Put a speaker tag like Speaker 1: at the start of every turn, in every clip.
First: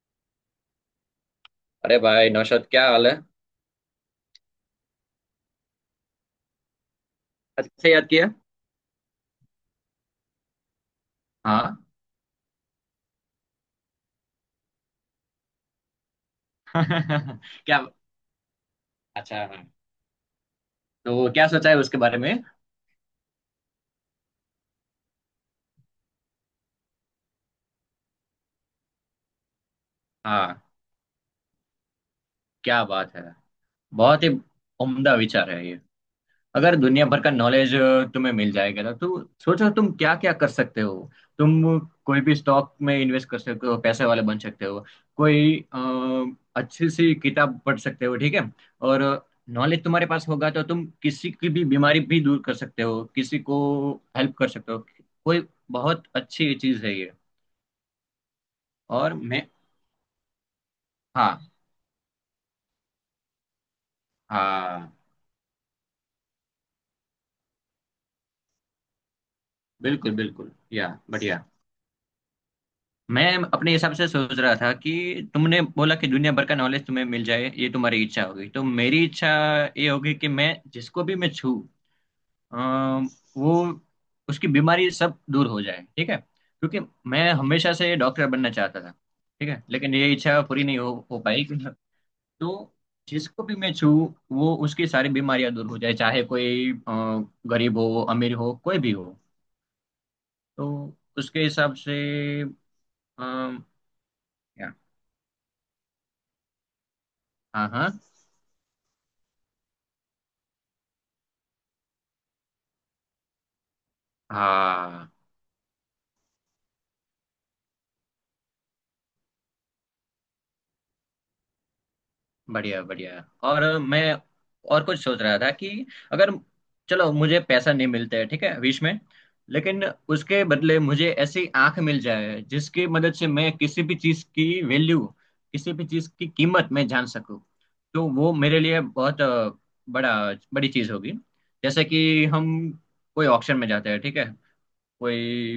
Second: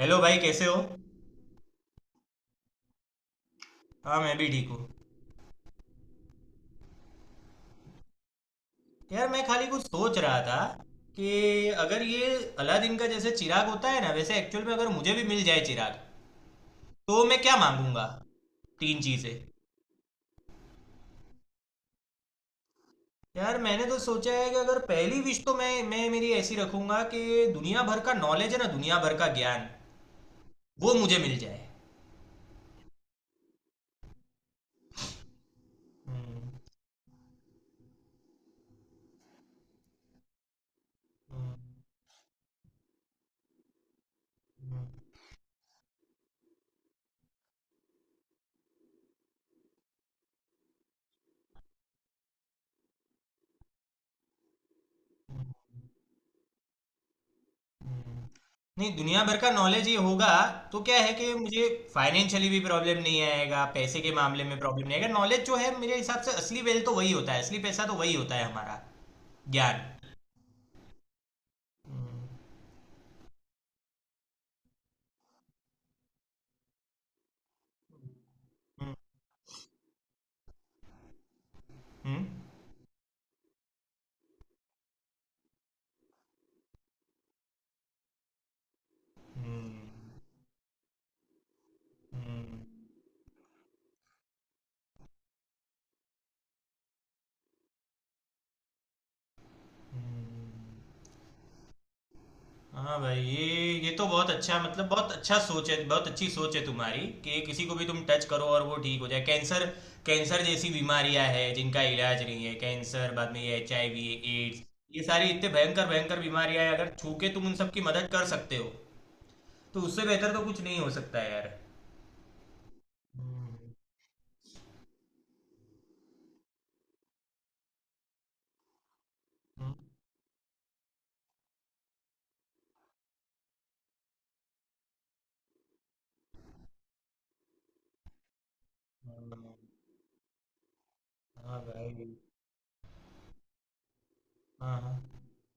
Speaker 1: Hello भाई, कैसे हो?
Speaker 2: अरे भाई नौशाद, क्या हाल है।
Speaker 1: हाँ, मैं भी ठीक हूँ।
Speaker 2: आज कैसे याद किया?
Speaker 1: यार, मैं खाली कुछ सोच रहा था कि
Speaker 2: हाँ।
Speaker 1: अगर ये अलादीन का जैसे चिराग होता है ना, वैसे एक्चुअल में अगर मुझे भी मिल जाए चिराग तो मैं क्या
Speaker 2: क्या?
Speaker 1: मांगूंगा। तीन चीज़ें।
Speaker 2: अच्छा हाँ। तो क्या सोचा है उसके बारे में?
Speaker 1: यार, मैंने तो सोचा है कि अगर पहली विश तो मैं मेरी ऐसी रखूंगा कि दुनिया भर का नॉलेज है ना, दुनिया भर का ज्ञान
Speaker 2: हाँ।
Speaker 1: वो मुझे मिल जाए।
Speaker 2: क्या बात है, बहुत ही उम्दा विचार है ये।
Speaker 1: हम्म।
Speaker 2: अगर दुनिया भर का नॉलेज तुम्हें मिल जाएगा ना तो सोचो तुम क्या क्या कर सकते हो।
Speaker 1: हम्म।
Speaker 2: तुम कोई भी स्टॉक में इन्वेस्ट कर सकते हो, पैसे वाले बन सकते हो।
Speaker 1: हम्म।
Speaker 2: कोई अच्छी सी किताब पढ़ सकते हो, ठीक है। और नॉलेज तुम्हारे पास होगा तो तुम किसी की भी बीमारी भी दूर कर सकते हो, किसी को हेल्प कर सकते हो। कोई बहुत अच्छी चीज है ये।
Speaker 1: हुँ। नहीं,
Speaker 2: और
Speaker 1: दुनिया भर
Speaker 2: मैं।
Speaker 1: का नॉलेज ये होगा तो क्या है कि
Speaker 2: हाँ
Speaker 1: मुझे फाइनेंशियली भी प्रॉब्लम नहीं आएगा, पैसे के मामले में प्रॉब्लम
Speaker 2: हाँ।
Speaker 1: नहीं आएगा। नॉलेज जो है मेरे हिसाब से असली वेल्थ तो वही होता है, असली पैसा तो वही होता है हमारा, ज्ञान।
Speaker 2: बिल्कुल बिल्कुल, या बढ़िया। मैं अपने हिसाब से सोच रहा था कि तुमने बोला कि दुनिया भर का नॉलेज तुम्हें मिल जाए, ये तुम्हारी इच्छा होगी। तो
Speaker 1: हुँ,
Speaker 2: मेरी इच्छा ये होगी कि मैं जिसको भी मैं छू
Speaker 1: हुँ,
Speaker 2: अम, वो उसकी बीमारी सब दूर हो जाए, ठीक है। क्योंकि मैं हमेशा से डॉक्टर बनना चाहता था, ठीक है। लेकिन ये
Speaker 1: हुँ,
Speaker 2: इच्छा पूरी नहीं हो पाई।
Speaker 1: हुँ,
Speaker 2: तो जिसको भी मैं छू वो उसकी सारी बीमारियां दूर हो जाए, चाहे कोई गरीब हो, अमीर हो, कोई भी हो।
Speaker 1: हुँ, हुँ।
Speaker 2: तो उसके हिसाब से।
Speaker 1: हाँ भाई,
Speaker 2: अम,
Speaker 1: ये तो बहुत अच्छा,
Speaker 2: क्या?
Speaker 1: मतलब बहुत अच्छा सोच है, बहुत अच्छी सोच है तुम्हारी कि किसी
Speaker 2: हाँ
Speaker 1: को भी
Speaker 2: हाँ
Speaker 1: तुम टच करो और वो ठीक हो जाए। कैंसर, कैंसर जैसी बीमारियां हैं जिनका इलाज नहीं है, कैंसर, बाद में ये HIV, एड्स, ये
Speaker 2: हाँ।
Speaker 1: सारी इतने भयंकर भयंकर बीमारियां हैं। अगर छू के तुम उन सब की मदद कर सकते हो तो उससे बेहतर तो कुछ नहीं हो सकता है यार।
Speaker 2: बढ़िया बढ़िया। और
Speaker 1: हम्म।
Speaker 2: मैं और कुछ सोच रहा था कि अगर, चलो, मुझे पैसा नहीं मिलता है, ठीक है, विश में,
Speaker 1: हम्म।
Speaker 2: लेकिन उसके बदले मुझे ऐसी आंख मिल जाए जिसकी मदद से मैं किसी भी चीज की वैल्यू, किसी भी चीज की कीमत मैं जान सकूं। तो वो मेरे लिए
Speaker 1: हाँ,
Speaker 2: बहुत बड़ा बड़ी चीज होगी।
Speaker 1: हाँ, हाँ
Speaker 2: जैसे
Speaker 1: भाई।
Speaker 2: कि हम कोई ऑक्शन में जाते हैं, ठीक है।
Speaker 1: हाँ, हाँ,
Speaker 2: कोई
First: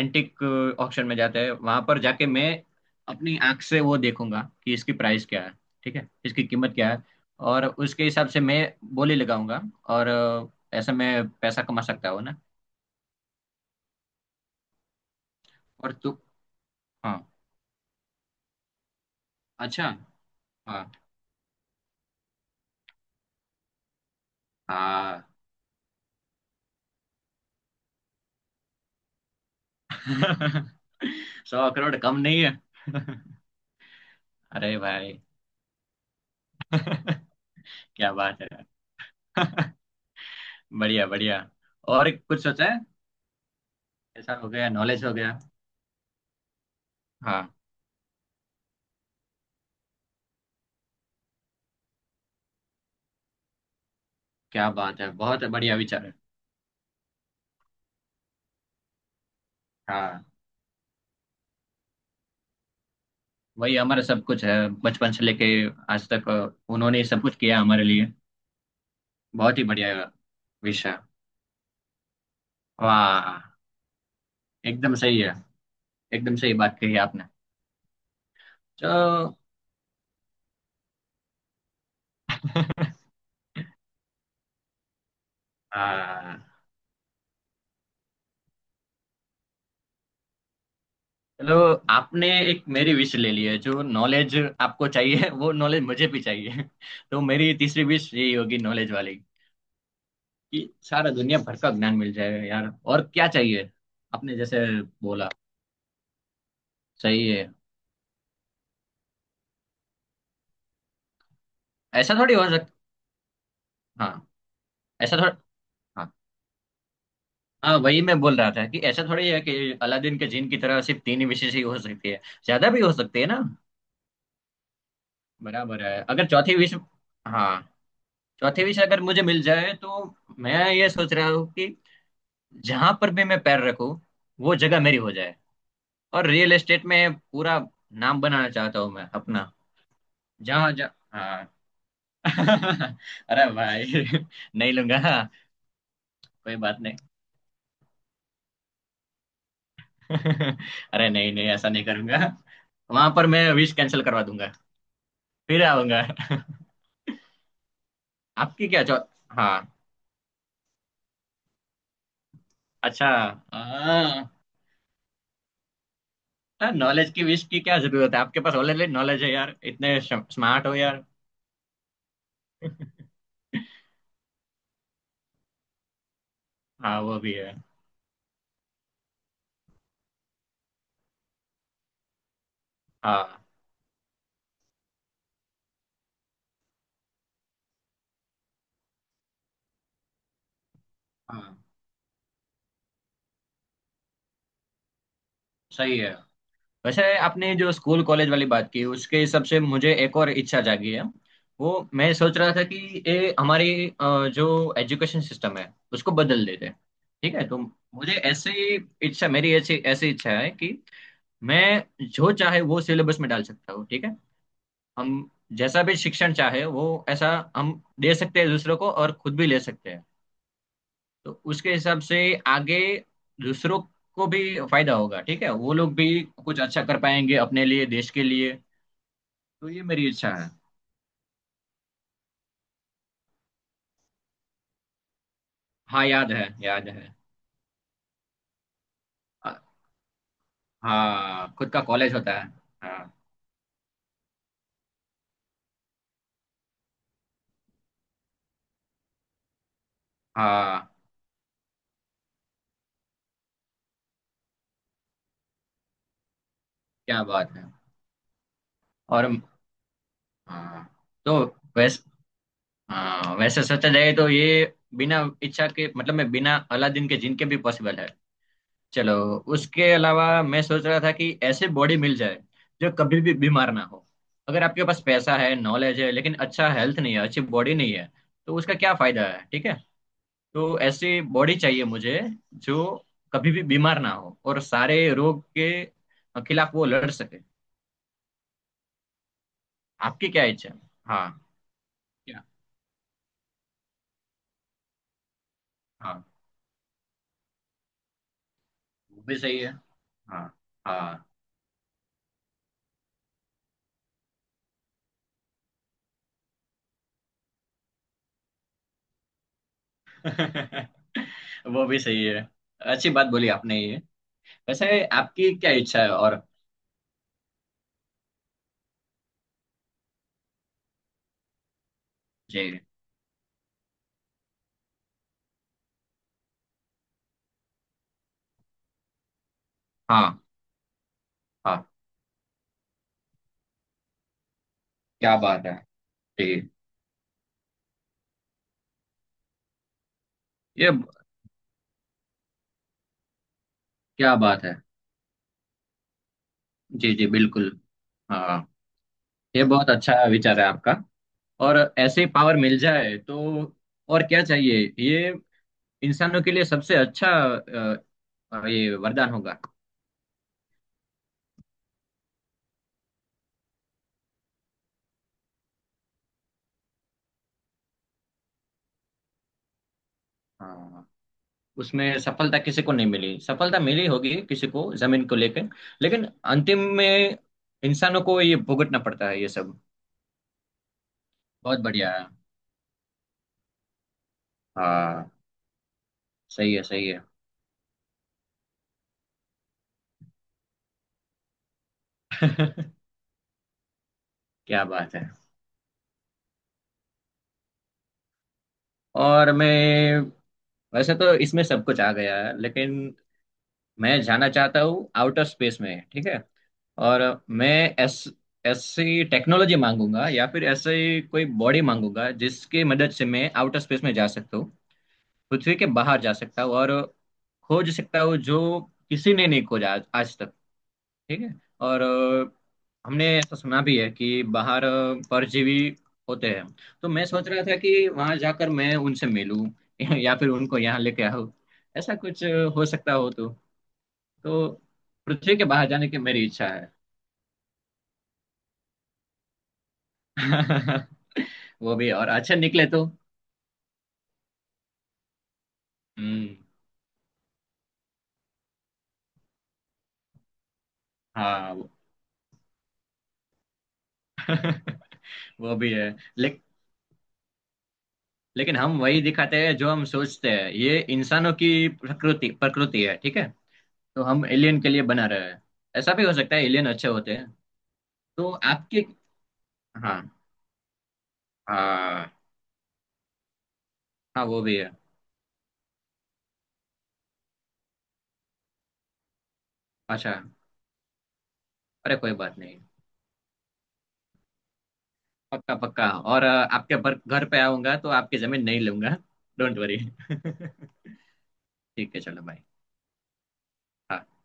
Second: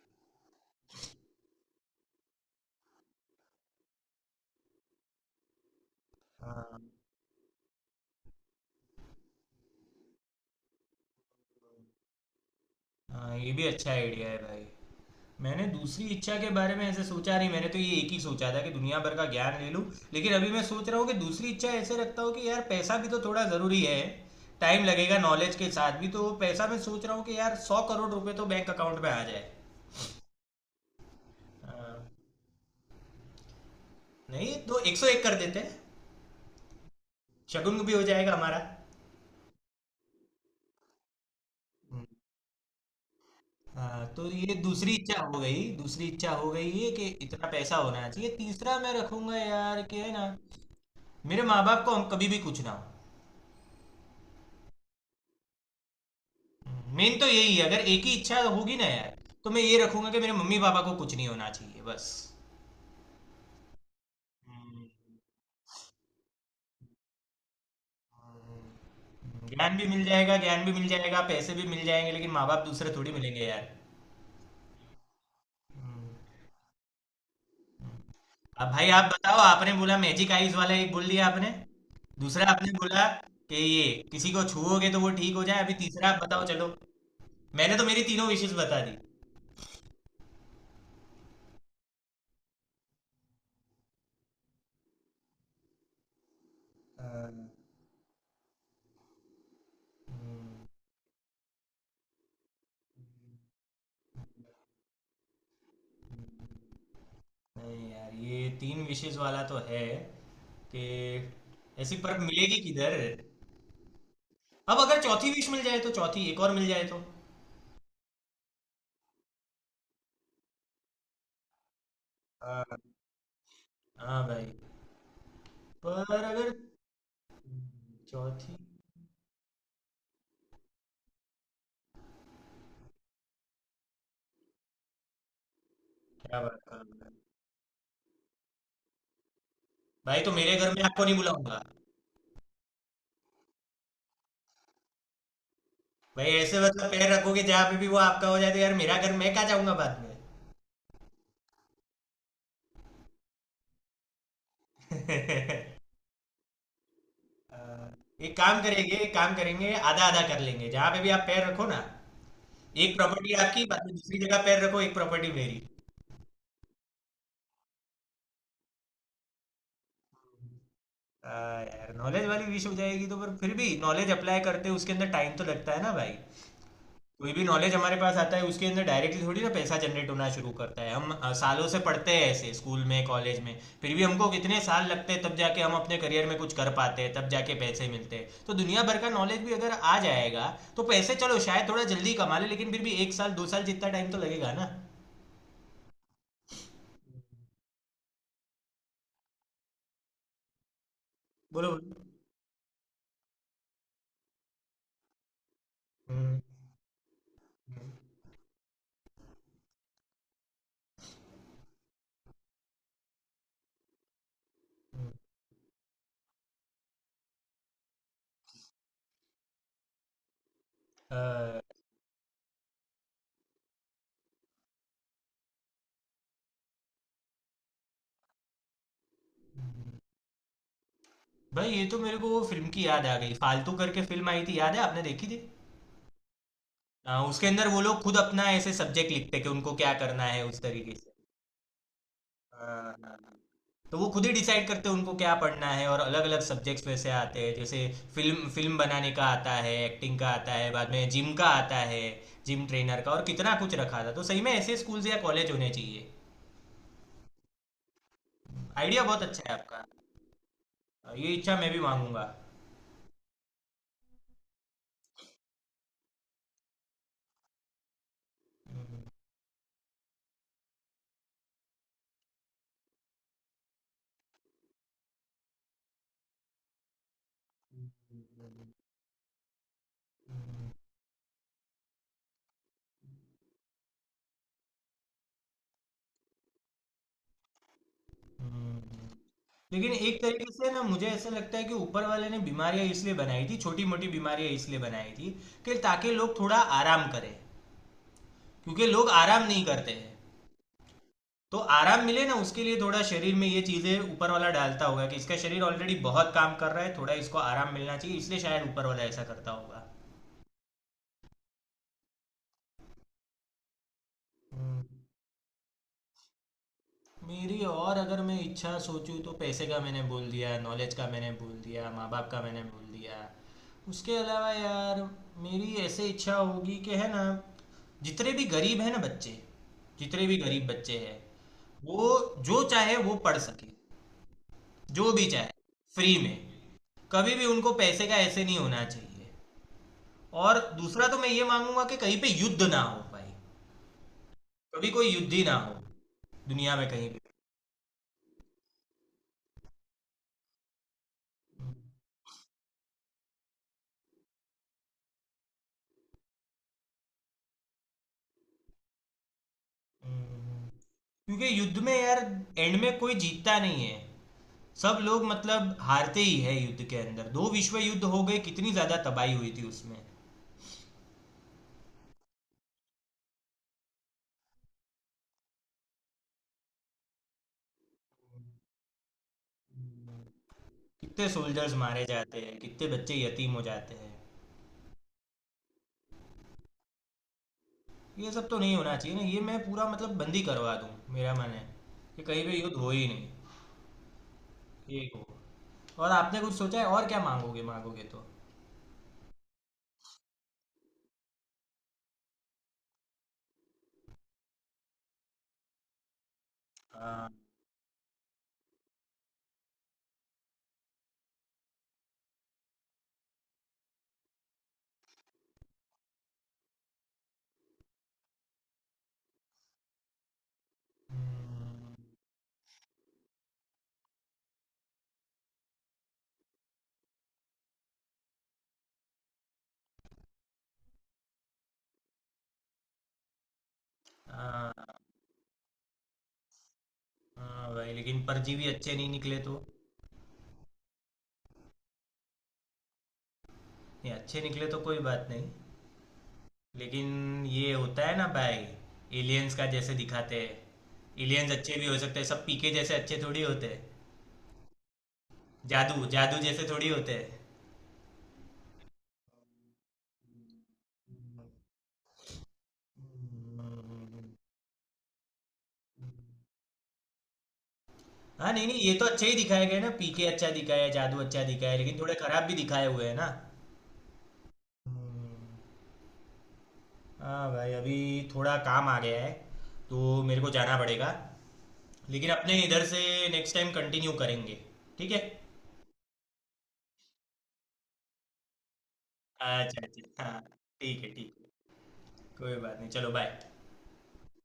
Speaker 2: एंटिक ऑक्शन में जाते हैं, वहां पर जाके मैं अपनी आंख से वो देखूंगा कि इसकी प्राइस क्या है, ठीक है, इसकी कीमत
Speaker 1: हाँ,
Speaker 2: क्या है। और उसके हिसाब से मैं बोली लगाऊंगा, और ऐसे मैं पैसा कमा सकता हूँ ना।
Speaker 1: हाँ, ये भी अच्छा आइडिया है भाई। मैंने
Speaker 2: और
Speaker 1: दूसरी
Speaker 2: तू
Speaker 1: इच्छा के बारे में ऐसे
Speaker 2: हाँ।
Speaker 1: सोचा नहीं, मैंने तो ये एक ही सोचा था कि दुनिया भर का ज्ञान ले लूँ।
Speaker 2: अच्छा।
Speaker 1: लेकिन अभी मैं
Speaker 2: हाँ
Speaker 1: सोच रहा हूँ कि दूसरी इच्छा ऐसे रखता हूँ कि यार, पैसा भी तो थोड़ा ज़रूरी है। टाइम लगेगा
Speaker 2: हाँ।
Speaker 1: नॉलेज के साथ भी, तो पैसा, मैं सोच रहा हूँ कि यार 100 करोड़ रुपए तो बैंक अकाउंट में आ जाए।
Speaker 2: 100 करोड़
Speaker 1: हाँ,
Speaker 2: कम नहीं है।
Speaker 1: नहीं
Speaker 2: अरे
Speaker 1: तो एक सौ
Speaker 2: भाई।
Speaker 1: एक कर देते हैं, शगुन भी हो
Speaker 2: क्या
Speaker 1: जाएगा
Speaker 2: बात है
Speaker 1: हमारा।
Speaker 2: यार। बढ़िया बढ़िया। और कुछ सोचा है?
Speaker 1: हाँ, तो
Speaker 2: ऐसा हो
Speaker 1: ये
Speaker 2: गया,
Speaker 1: दूसरी
Speaker 2: नॉलेज हो
Speaker 1: इच्छा हो
Speaker 2: गया।
Speaker 1: गई, दूसरी इच्छा हो गई ये कि
Speaker 2: हाँ।
Speaker 1: इतना पैसा होना चाहिए। तीसरा मैं रखूंगा यार, कि है ना, मेरे माँ बाप को हम कभी भी कुछ ना हो।
Speaker 2: क्या बात है, बहुत बढ़िया विचार है।
Speaker 1: मेन तो यही है, अगर एक ही इच्छा होगी ना यार, तो मैं ये रखूंगा कि
Speaker 2: हाँ,
Speaker 1: मेरे मम्मी पापा को कुछ नहीं होना चाहिए बस।
Speaker 2: वही हमारा सब कुछ है।
Speaker 1: हम्म।
Speaker 2: बचपन से लेके आज तक उन्होंने ही सब कुछ किया हमारे लिए। बहुत ही
Speaker 1: ज्ञान भी
Speaker 2: बढ़िया।
Speaker 1: मिल जाएगा, ज्ञान भी मिल
Speaker 2: विषय।
Speaker 1: जाएगा, पैसे भी मिल जाएंगे, लेकिन माँ बाप दूसरे थोड़ी मिलेंगे
Speaker 2: वाह,
Speaker 1: यार।
Speaker 2: एकदम सही है।
Speaker 1: हम्म।
Speaker 2: एकदम सही बात कही आपने।
Speaker 1: अब भाई आप
Speaker 2: चलो।
Speaker 1: बताओ, आपने बोला मैजिक आईज वाला, एक बोल दिया आपने। दूसरा आपने बोला कि ये किसी को छुओगे तो वो ठीक हो जाए। अभी तीसरा आप बताओ
Speaker 2: हाँ,
Speaker 1: चलो। मैंने तो मेरी तीनों विशेष बता दी।
Speaker 2: चलो। आपने एक मेरी विश ले ली है, जो नॉलेज आपको चाहिए वो नॉलेज मुझे भी चाहिए। तो
Speaker 1: हाँ।
Speaker 2: मेरी तीसरी विश यही होगी, नॉलेज वाली,
Speaker 1: हम्म।
Speaker 2: कि सारा दुनिया भर का ज्ञान मिल जाए यार, और क्या चाहिए। आपने जैसे बोला, सही है।
Speaker 1: नहीं यार, ये तीन विशेष वाला तो है कि ऐसी
Speaker 2: ऐसा
Speaker 1: पर
Speaker 2: थोड़ी हो
Speaker 1: मिलेगी
Speaker 2: सकता।
Speaker 1: किधर।
Speaker 2: हाँ,
Speaker 1: अब अगर
Speaker 2: ऐसा
Speaker 1: चौथी
Speaker 2: थोड़ा।
Speaker 1: विश मिल जाए तो, चौथी एक और मिल जाए तो।
Speaker 2: हाँ, वही मैं बोल रहा था कि ऐसा थोड़ी है कि अलादीन के जिन की तरह सिर्फ तीन ही विशेष ही हो सकती है, ज्यादा
Speaker 1: हाँ,
Speaker 2: भी हो सकती है ना।
Speaker 1: हाँ भाई।
Speaker 2: बराबर है,
Speaker 1: पर
Speaker 2: अगर
Speaker 1: अगर
Speaker 2: चौथी विश। हाँ,
Speaker 1: चौथी,
Speaker 2: चौथी विश अगर मुझे मिल जाए तो मैं ये सोच रहा हूँ कि जहां पर भी मैं पैर रखूँ, वो जगह मेरी हो जाए, और
Speaker 1: क्या
Speaker 2: रियल
Speaker 1: बात कर
Speaker 2: एस्टेट
Speaker 1: रहा है?
Speaker 2: में पूरा नाम बनाना चाहता हूँ मैं अपना।
Speaker 1: भाई तो मेरे
Speaker 2: जहाँ
Speaker 1: घर में
Speaker 2: जहाँ।
Speaker 1: आपको नहीं
Speaker 2: हाँ।
Speaker 1: बुलाऊंगा।
Speaker 2: अरे भाई, नहीं लूंगा,
Speaker 1: भाई,
Speaker 2: कोई
Speaker 1: ऐसे
Speaker 2: बात
Speaker 1: मतलब
Speaker 2: नहीं।
Speaker 1: पैर रखोगे जहाँ पे भी वो आपका हो जाए, तो यार मेरा घर, मैं कहाँ जाऊंगा बाद में।
Speaker 2: अरे नहीं नहीं, ऐसा नहीं करूंगा, वहां पर मैं विश कैंसिल करवा दूंगा, फिर आऊंगा।
Speaker 1: अ, एक काम
Speaker 2: आपकी क्या,
Speaker 1: करेंगे,
Speaker 2: चौ
Speaker 1: एक काम
Speaker 2: हाँ।
Speaker 1: करेंगे, आधा आधा कर लेंगे, जहाँ पे भी आप पैर रखो ना, एक
Speaker 2: अच्छा।
Speaker 1: प्रॉपर्टी आपकी, बाद में दूसरी जगह पैर रखो, एक प्रॉपर्टी मेरी।
Speaker 2: हाँ, नॉलेज की विश की क्या जरूरत है, आपके पास ऑलरेडी नॉलेज है यार, इतने स्मार्ट हो यार।
Speaker 1: हाँ यार, नॉलेज वाली विश हो जाएगी तो, पर फिर भी नॉलेज अप्लाई करते हैं, उसके अंदर टाइम तो लगता है ना भाई।
Speaker 2: हाँ, वो
Speaker 1: कोई
Speaker 2: भी
Speaker 1: भी
Speaker 2: है।
Speaker 1: नॉलेज हमारे पास आता है, उसके अंदर डायरेक्टली थोड़ी ना पैसा जनरेट होना शुरू करता है। हम सालों से पढ़ते हैं ऐसे, स्कूल में, कॉलेज
Speaker 2: हाँ
Speaker 1: में, फिर भी हमको कितने साल लगते हैं तब जाके हम अपने करियर में कुछ कर पाते हैं, तब जाके पैसे मिलते हैं। तो दुनिया भर का नॉलेज भी अगर आ जाएगा तो पैसे चलो
Speaker 2: हाँ।
Speaker 1: शायद थोड़ा जल्दी कमा ले, लेकिन फिर भी एक साल दो साल जितना टाइम तो लगेगा ना।
Speaker 2: सही है। वैसे आपने जो स्कूल कॉलेज वाली बात की, उसके हिसाब से मुझे एक और इच्छा जागी है।
Speaker 1: बोलो
Speaker 2: वो
Speaker 1: बोलो।
Speaker 2: मैं सोच रहा था कि ये हमारी जो एजुकेशन सिस्टम है, उसको
Speaker 1: हम्म।
Speaker 2: बदल देते, ठीक है। तो
Speaker 1: हम्म।
Speaker 2: मुझे ऐसी इच्छा, मेरी ऐसी ऐसी इच्छा है कि मैं जो चाहे वो सिलेबस में डाल सकता हूँ, ठीक है।
Speaker 1: हम्म।
Speaker 2: हम जैसा भी शिक्षण चाहे, वो ऐसा हम दे सकते हैं दूसरों को और खुद भी ले सकते हैं। तो
Speaker 1: आ,
Speaker 2: उसके हिसाब से आगे दूसरों को भी फायदा होगा, ठीक है, वो लोग भी कुछ अच्छा कर पाएंगे अपने लिए, देश के लिए। तो ये मेरी इच्छा है।
Speaker 1: भाई, ये तो मेरे को वो फिल्म की याद आ गई, फालतू करके फिल्म आई थी याद है, आपने देखी थी?
Speaker 2: हाँ याद है, याद है।
Speaker 1: हाँ, उसके अंदर वो लोग खुद अपना ऐसे सब्जेक्ट लिखते कि
Speaker 2: अ-
Speaker 1: उनको क्या करना है उस तरीके से।
Speaker 2: हाँ, खुद का कॉलेज होता है।
Speaker 1: हाँ, हाँ,
Speaker 2: हाँ
Speaker 1: हाँ। तो वो खुद ही डिसाइड करते हैं उनको क्या पढ़ना है, और अलग अलग सब्जेक्ट्स वैसे आते हैं जैसे फिल्म फिल्म बनाने का आता है, एक्टिंग का आता है, बाद
Speaker 2: हाँ।
Speaker 1: में जिम का आता है, जिम ट्रेनर का, और कितना कुछ रखा था। तो सही में ऐसे स्कूल्स या कॉलेज होने चाहिए।
Speaker 2: क्या बात है।
Speaker 1: आइडिया बहुत
Speaker 2: और
Speaker 1: अच्छा है आपका।
Speaker 2: हाँ।
Speaker 1: ये
Speaker 2: तो
Speaker 1: इच्छा मैं भी
Speaker 2: वैस
Speaker 1: मांगूंगा।
Speaker 2: हाँ, वैसे सोचा जाए तो ये बिना इच्छा के, मतलब मैं बिना अलादीन के जिनके भी पॉसिबल है। चलो। उसके अलावा मैं सोच रहा था कि ऐसे बॉडी मिल जाए जो कभी भी बीमार ना हो। अगर आपके पास पैसा है, नॉलेज है, लेकिन अच्छा हेल्थ नहीं है, अच्छी बॉडी नहीं है, तो उसका क्या फायदा है, ठीक है। तो ऐसी बॉडी चाहिए मुझे जो कभी भी बीमार ना हो और सारे रोग के खिलाफ वो लड़ सके।
Speaker 1: हम्म। लेकिन एक
Speaker 2: आपकी क्या
Speaker 1: तरीके
Speaker 2: इच्छा
Speaker 1: से
Speaker 2: है?
Speaker 1: ना, मुझे
Speaker 2: हाँ।
Speaker 1: ऐसा लगता है कि ऊपर वाले ने
Speaker 2: क्या?
Speaker 1: बीमारियां इसलिए बनाई थी, छोटी मोटी बीमारियां इसलिए बनाई थी कि ताकि
Speaker 2: हाँ,
Speaker 1: लोग थोड़ा आराम करें, क्योंकि लोग
Speaker 2: वो भी
Speaker 1: आराम
Speaker 2: सही
Speaker 1: नहीं
Speaker 2: है।
Speaker 1: करते हैं।
Speaker 2: हाँ हाँ।
Speaker 1: तो आराम मिले ना, उसके लिए थोड़ा शरीर में ये चीजें ऊपर वाला डालता होगा कि इसका शरीर ऑलरेडी बहुत काम कर रहा है, थोड़ा इसको आराम मिलना चाहिए, इसलिए शायद ऊपर वाला ऐसा करता होगा।
Speaker 2: वो भी सही है। अच्छी बात बोली आपने ये। वैसे आपकी क्या इच्छा है और?
Speaker 1: मेरी और अगर मैं इच्छा सोचूँ तो पैसे का मैंने बोल दिया, नॉलेज का मैंने बोल दिया, माँ बाप का मैंने
Speaker 2: जी।
Speaker 1: बोल दिया। उसके अलावा यार, मेरी ऐसे इच्छा होगी कि, है ना, जितने भी गरीब हैं ना बच्चे, जितने भी
Speaker 2: हाँ
Speaker 1: गरीब बच्चे हैं
Speaker 2: हाँ।
Speaker 1: वो जो चाहे वो पढ़ सके, जो भी
Speaker 2: क्या
Speaker 1: चाहे,
Speaker 2: बात है।
Speaker 1: फ्री में,
Speaker 2: जी।
Speaker 1: कभी भी उनको पैसे का ऐसे नहीं होना चाहिए। और
Speaker 2: ये
Speaker 1: दूसरा तो मैं ये मांगूंगा कि कहीं पे युद्ध ना हो भाई,
Speaker 2: क्या बात है।
Speaker 1: कभी कोई युद्ध ही ना हो दुनिया में कहीं
Speaker 2: जी जी,
Speaker 1: पे।
Speaker 2: बिल्कुल। हाँ, ये बहुत अच्छा विचार है आपका। और ऐसे पावर मिल जाए तो और क्या चाहिए, ये इंसानों के लिए सबसे अच्छा ये वरदान होगा।
Speaker 1: हम्म। क्योंकि युद्ध में यार, एंड में कोई जीतता नहीं है, सब लोग मतलब हारते ही है युद्ध के अंदर। दो विश्व युद्ध हो गए, कितनी ज्यादा तबाही हुई थी उसमें।
Speaker 2: हाँ, उसमें सफलता किसी को नहीं मिली, सफलता मिली होगी किसी को जमीन को लेकर, लेकिन अंतिम में इंसानों को ये भुगतना पड़ता है ये सब।
Speaker 1: कितने सोल्जर्स
Speaker 2: बहुत
Speaker 1: मारे
Speaker 2: बढ़िया है।
Speaker 1: जाते हैं, कितने बच्चे यतीम हो जाते हैं।
Speaker 2: हाँ, सही है सही है।
Speaker 1: ये सब तो नहीं होना चाहिए ना, ये मैं पूरा मतलब बंदी करवा दूं, मेरा मन है कि कहीं पे युद्ध हो ही नहीं,
Speaker 2: क्या
Speaker 1: ये
Speaker 2: बात
Speaker 1: हो।
Speaker 2: है।
Speaker 1: और आपने कुछ सोचा है, और क्या मांगोगे मांगोगे तो?
Speaker 2: और मैं, वैसे तो इसमें सब कुछ आ गया है, लेकिन मैं जाना चाहता हूँ आउटर स्पेस में, ठीक है। और मैं ऐस ऐसी टेक्नोलॉजी मांगूंगा या फिर ऐसी कोई बॉडी मांगूंगा जिसकी मदद से मैं आउटर स्पेस में जा सकता हूँ, पृथ्वी के बाहर जा सकता हूँ और खोज सकता हूँ जो किसी ने नहीं खोजा आज आज तक, ठीक है।
Speaker 1: हम्म।
Speaker 2: और हमने ऐसा सुना भी है कि बाहर परजीवी होते हैं, तो मैं सोच रहा था कि वहां जाकर मैं उनसे मिलूं, या फिर उनको यहाँ लेके आऊं, ऐसा कुछ हो सकता हो तो। तो
Speaker 1: हाँ,
Speaker 2: पृथ्वी के बाहर जाने की मेरी इच्छा है।
Speaker 1: हाँ भाई, लेकिन परजीवी अच्छे नहीं निकले तो?
Speaker 2: वो भी, और अच्छे निकले तो।
Speaker 1: ये अच्छे निकले तो कोई बात नहीं।
Speaker 2: हम्म।
Speaker 1: लेकिन ये होता है ना भाई, एलियंस का जैसे दिखाते हैं, एलियंस
Speaker 2: हाँ,
Speaker 1: अच्छे भी हो सकते हैं, सब पीके जैसे अच्छे थोड़ी होते हैं,
Speaker 2: वो भी
Speaker 1: जादू
Speaker 2: है।
Speaker 1: जादू
Speaker 2: ले,
Speaker 1: जैसे थोड़ी होते हैं।
Speaker 2: लेकिन हम वही दिखाते हैं जो हम सोचते हैं, ये इंसानों की प्रकृति प्रकृति है, ठीक है। तो हम एलियन के लिए बना रहे हैं, ऐसा भी हो सकता है एलियन अच्छे होते हैं। तो
Speaker 1: हाँ, नहीं नहीं, ये तो
Speaker 2: आपके।
Speaker 1: अच्छे ही दिखाए गए ना, पीके
Speaker 2: हाँ
Speaker 1: अच्छा दिखाया है, जादू अच्छा दिखाया है, लेकिन थोड़े
Speaker 2: हाँ।
Speaker 1: खराब भी दिखाए हुए हैं ना।
Speaker 2: हाँ, वो भी है।
Speaker 1: हाँ भाई, अभी थोड़ा काम आ गया है तो
Speaker 2: अच्छा।
Speaker 1: मेरे को जाना पड़ेगा,
Speaker 2: अरे
Speaker 1: लेकिन
Speaker 2: कोई
Speaker 1: अपने
Speaker 2: बात नहीं।
Speaker 1: इधर से नेक्स्ट टाइम कंटिन्यू करेंगे, ठीक है।
Speaker 2: पक्का पक्का। और आपके पर घर पे आऊंगा तो आपकी जमीन नहीं लूंगा। डोंट
Speaker 1: अच्छा,
Speaker 2: वरी।
Speaker 1: अच्छा हाँ। ठीक है, ठीक है।
Speaker 2: ठीक है, चलो
Speaker 1: कोई
Speaker 2: भाई।
Speaker 1: बात नहीं, चलो बाय।
Speaker 2: हाँ।